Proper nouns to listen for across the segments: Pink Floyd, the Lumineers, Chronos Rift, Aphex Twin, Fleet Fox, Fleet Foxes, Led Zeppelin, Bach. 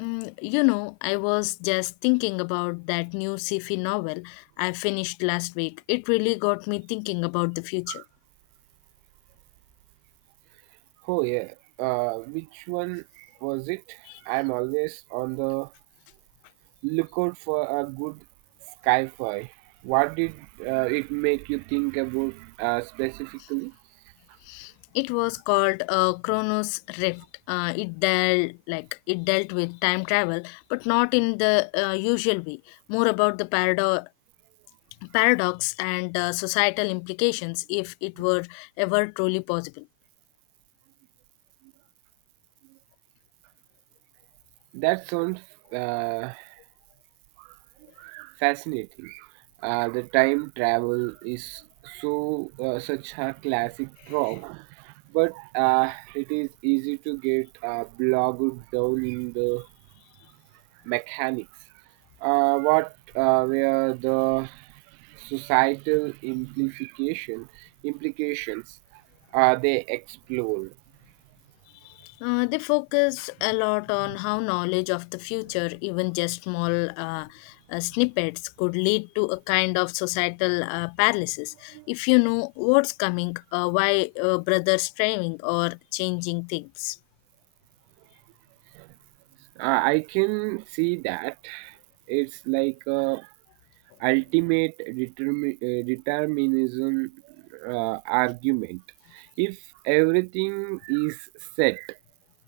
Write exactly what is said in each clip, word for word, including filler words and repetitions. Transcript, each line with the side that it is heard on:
left: Mm, you know, I was just thinking about that new sci-fi novel I finished last week. It really got me thinking about the future.
right: Oh yeah. Uh, which one was it? I'm always on the lookout for a good sci-fi. What did uh, it make you think about uh, specifically?
left: It was called uh, Chronos Rift. Uh, it dealt like it dealt with time travel, but not in the uh, usual way. More about the parado- paradox and uh, societal implications if it were ever truly possible.
right: That sounds uh, fascinating. Uh, the time travel is so uh, such a classic trope, but uh, it is easy to get uh, bogged down in the mechanics. Uh, what uh, were the societal implication implications uh, they explored?
left: Uh, they focus a lot on how knowledge of the future, even just small uh, uh, snippets, could lead to a kind of societal uh, paralysis. If you know what's coming, uh, why uh, brothers striving or changing things.
right: Uh, I can see that it's like a ultimate determi- uh, determinism uh, argument. If everything is set,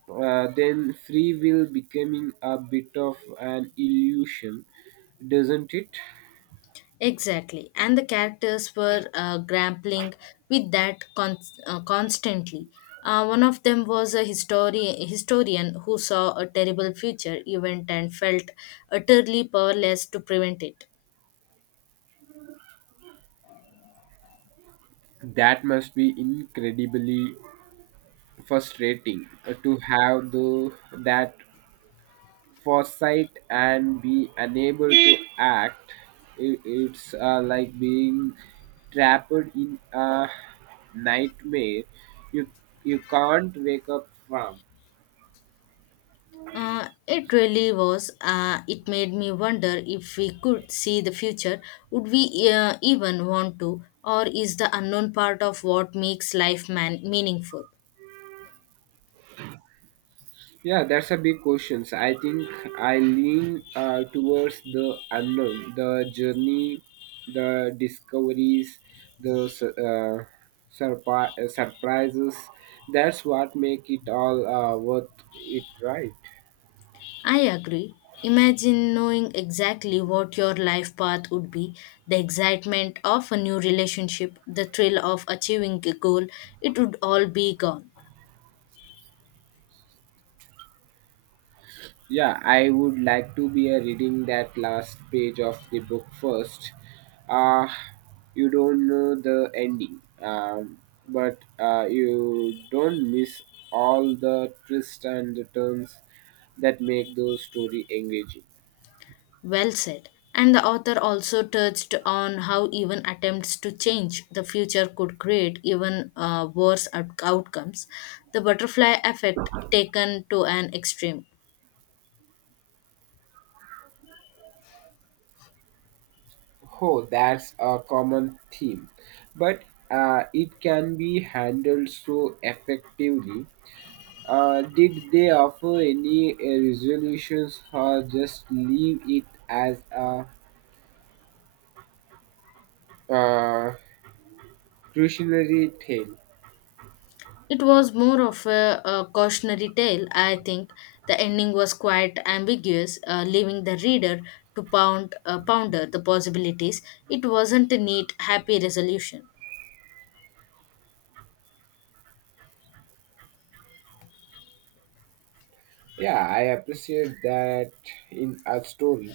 right: uh, then free will becoming a bit of an illusion, doesn't it?
left: Exactly, and the characters were uh, grappling with that con- uh, constantly. Uh, one of them was a histori- historian who saw a terrible future event and felt utterly powerless to prevent it.
right: That must be incredibly frustrating uh, to have the that foresight and be unable to act. I- it's uh, like being trapped in a nightmare you you can't wake up from.
left: Uh, it really was. Uh, it made me wonder if we could see the future, would we uh, even want to, or is the unknown part of what makes life man- meaningful?
right: Yeah, that's a big question. So, I think I lean uh, towards the unknown, the journey, the discoveries, the su- uh, surpri- uh, surprises. That's what make it all uh, worth it, right?
left: I agree. Imagine knowing exactly what your life path would be, the excitement of a new relationship, the thrill of achieving a goal, it would all be gone.
right: Yeah, I would like to be uh, reading that last page of the book first. Uh, you don't know the ending, um, but uh, you don't miss all the twists and the turns that make the story engaging.
left: Well said. And the author also touched on how even attempts to change the future could create even uh, worse out- outcomes. The butterfly effect taken to an extreme.
right: Oh, that's a common theme, but uh, it can be handled so effectively. Uh, did they offer any uh, resolutions or just leave it as a Uh, cautionary tale?
left: It was more of a, a cautionary tale, I think. The ending was quite ambiguous, uh, leaving the reader to pound, uh, ponder the possibilities. It wasn't a neat, happy resolution.
right: Yeah, I appreciate that in a story.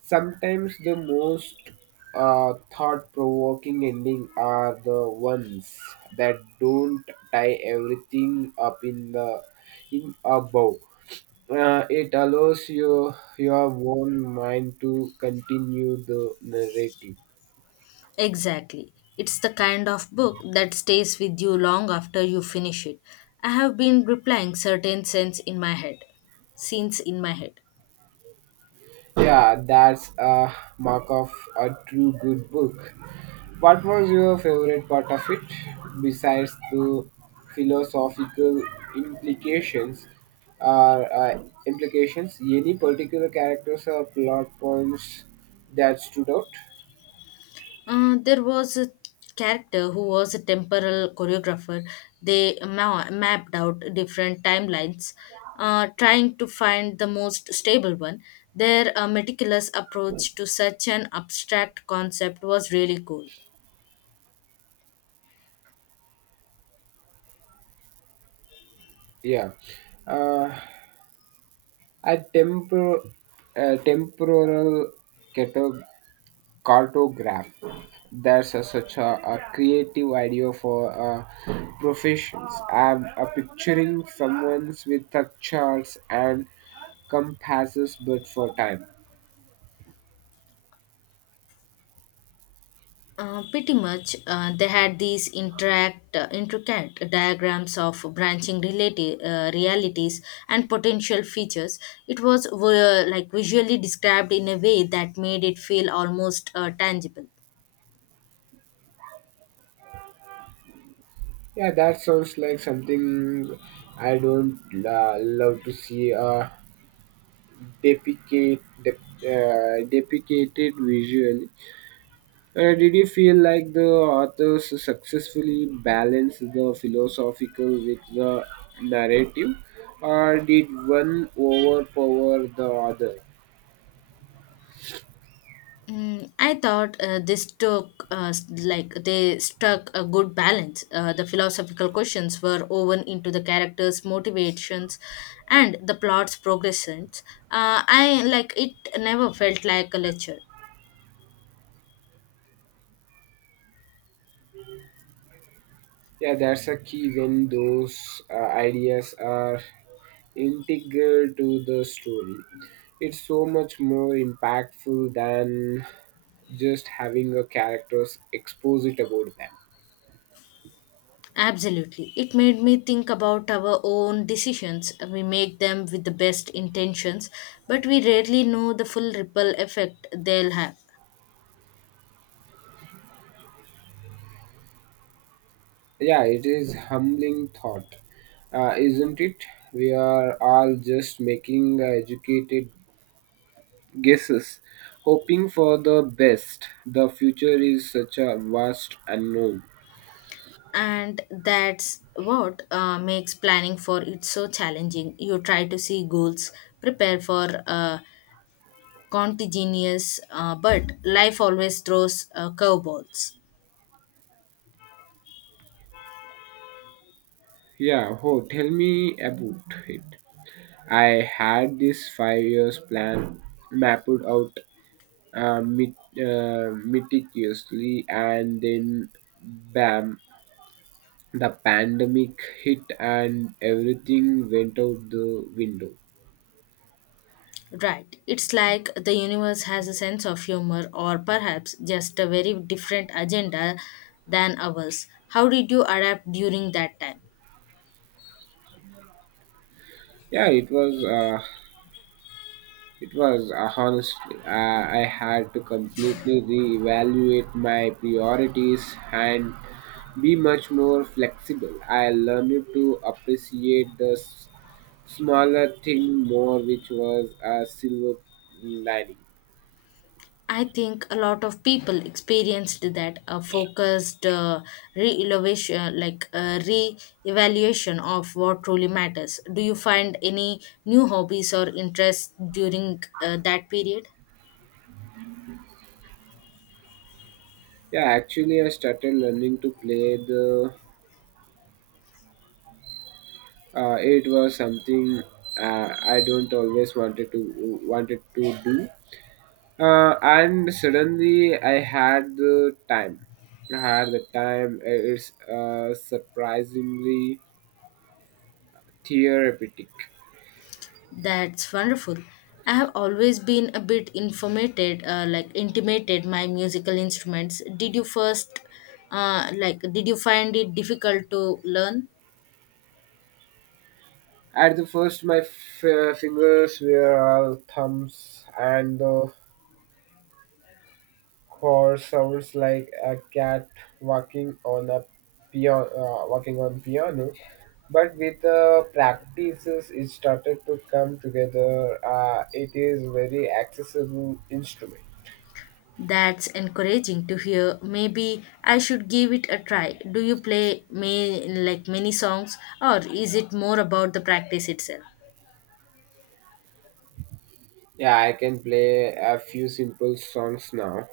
right: Sometimes the most uh, thought provoking ending are the ones that don't tie everything up in the in a bow. Uh, it allows your your own mind to continue the narrative.
left: Exactly. It's the kind of book that stays with you long after you finish it. I have been replying certain scenes in my head. Scenes in my head.
right: Yeah, that's a mark of a true good book. What was your favorite part of it, besides the philosophical implications? Or uh, implications? Any particular characters or plot points that stood out?
left: Uh, there was a character who was a temporal choreographer. They ma- mapped out different timelines, uh, trying to find the most stable one. Their uh, meticulous approach to such an abstract concept was really cool.
right: Yeah, uh, a temporal, uh, temporal catog- cartograph. That's a, such a, a creative idea for uh, professions. I'm uh, picturing someone with a charts and compasses, but for time.
left: Uh, pretty much, uh, they had these interact, uh, intricate diagrams of branching relati- uh, realities and potential features. It was uh, like visually described in a way that made it feel almost uh, tangible.
right: Yeah, that sounds like something I don't uh, love to see. Uh, depicate, dep uh, depicted visually. Uh, did you feel like the authors successfully balanced the philosophical with the narrative, or did one overpower the other?
left: Mm, I thought uh, this took uh, s- like they struck a good balance. Uh, the philosophical questions were woven into the characters' motivations and the plot's progressions. Uh, I like it never felt like a lecture.
right: Yeah, that's a key when those uh, ideas are integral to the story. It's so much more impactful than just having a character's exposit about them.
left: Absolutely. It made me think about our own decisions. We make them with the best intentions, but we rarely know the full ripple effect they'll have.
right: Yeah, it is humbling thought, uh, isn't it? We are all just making uh, educated guesses, hoping for the best. The future is such a vast unknown.
left: And that's what uh, makes planning for it so challenging. You try to see goals, prepare for uh, contingencies, uh, but life always throws uh, curveballs.
right: Yeah, oh, tell me about it. I had this five years plan mapped out uh, met- uh, meticulously, and then bam, the pandemic hit and everything went out the window.
left: Right. It's like the universe has a sense of humor or perhaps just a very different agenda than ours. How did you adapt during that time?
right: Yeah, it was. Uh, it was uh, honestly, Uh, I had to completely reevaluate my priorities and be much more flexible. I learned to appreciate the s- smaller thing more, which was a silver lining.
left: I think a lot of people experienced that a focused uh, re-evaluation, like uh, re-evaluation of what truly matters. Do you find any new hobbies or interests during uh, that period?
right: Yeah, actually, I started learning to play the. Uh, it was something uh, I don't always wanted to wanted to do, uh, and suddenly I had the time. I had the time. It's uh, surprisingly therapeutic.
left: That's wonderful. I have always been a bit informated, uh, like intimated my musical instruments. Did you first, uh, like, did you find it difficult to learn?
right: At the first, my f- uh, fingers were all thumbs, and the core sounds like a cat walking on a piano, uh, walking on piano. But with the practices, it started to come together. Uh, it is very accessible instrument.
left: That's encouraging to hear. Maybe I should give it a try. Do you play may like many songs, or is it more about the practice itself?
right: Yeah, I can play a few simple songs now.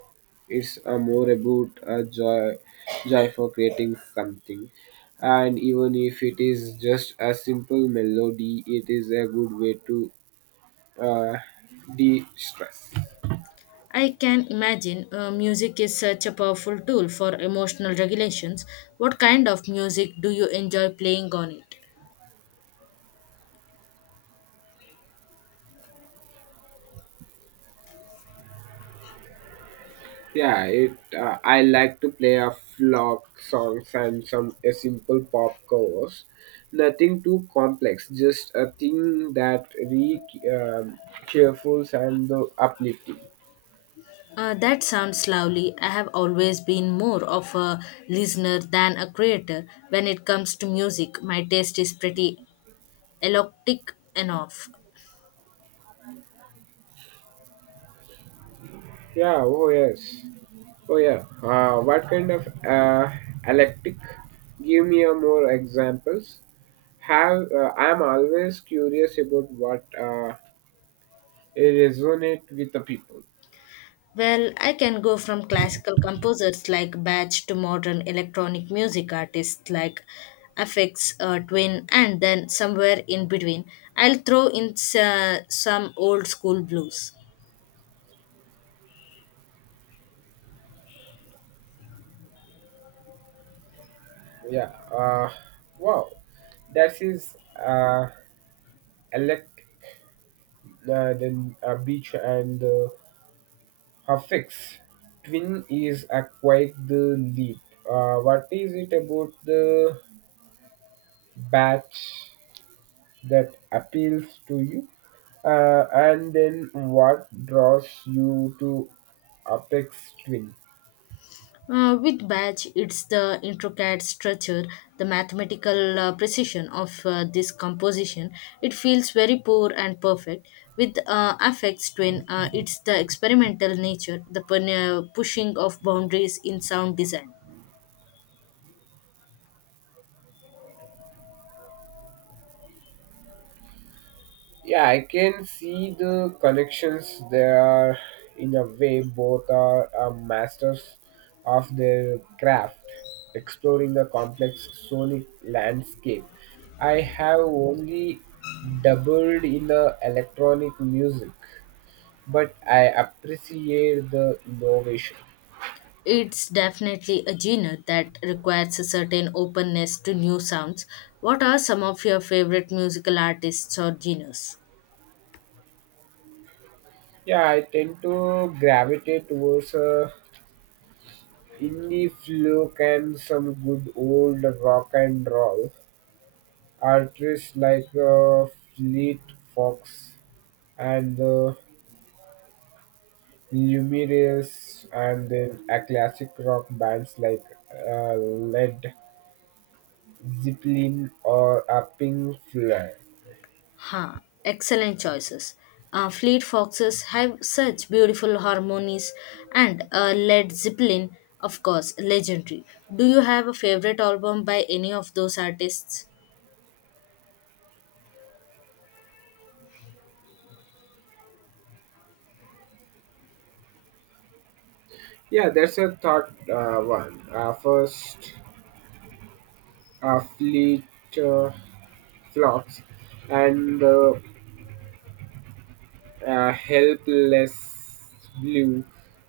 right: It's uh, more about a joy, joy for creating something, and even if it is just a simple melody, it is a good way to uh, de-stress.
left: I can imagine uh, music is such a powerful tool for emotional regulations. What kind of music do you enjoy playing on it?
right: Yeah, it. Uh, I like to play a flock songs and some a simple pop covers. Nothing too complex, just a thing that re um, cheerful and uh, uplifting.
left: Uh, that sounds lovely. I have always been more of a listener than a creator. When it comes to music, my taste is pretty eclectic enough.
right: Yeah, oh yes. Oh yeah. Uh, what kind of uh, electric? Give me a more examples. Have uh, I am always curious about what uh, it resonate with the people.
left: Well, I can go from classical composers like Bach to modern electronic music artists like Aphex uh, Twin, and then somewhere in between, I'll throw in s- uh, some old school blues.
right: Yeah. Uh, wow. That is uh, elect uh, then a beach and uh, her Twin is a quite the leap. Uh, what is it about the batch that appeals to you uh, and then what draws you to apex twin?
left: Uh, with batch, it's the intricate structure, the mathematical uh, precision of uh, this composition. It feels very poor and perfect. With uh, affects twin, uh, it's the experimental nature, the pun- uh, pushing of boundaries in sound design.
right: Yeah, I can see the connections there are in a way both are uh, masters of their craft exploring the complex sonic landscape. I have only doubled in the electronic music, but I appreciate the innovation.
left: It's definitely a genre that requires a certain openness to new sounds. What are some of your favorite musical artists or genres?
right: Yeah, I tend to gravitate towards uh, indie folk and some good old rock and roll artists like uh, Fleet Fox and the Lumineers, and then a classic rock bands like uh, Led Zeppelin or a Pink Floyd.
left: Ha, excellent choices. Uh, Fleet Foxes have such beautiful harmonies, and uh, Led Zeppelin, of course, legendary. Do you have a favorite album by any of those artists?
right: Yeah, that's a thought uh, one. Uh, first, uh, Fleet uh, Flocks and uh, uh, helpless blue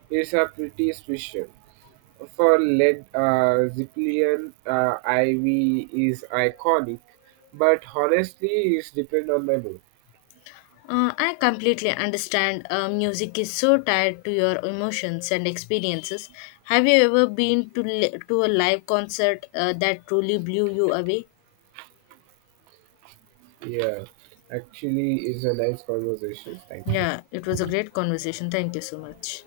right: is a pretty special. For lead, uh, Zeppelin uh, ivy is iconic, but honestly, it's depend on my mood.
left: Uh, I completely understand uh, music is so tied to your emotions and experiences. Have you ever been to, li- to a live concert uh, that truly blew you away?
right: Yeah, actually, it's a nice conversation. Thank you.
left: Yeah, it was a great conversation. Thank you so much.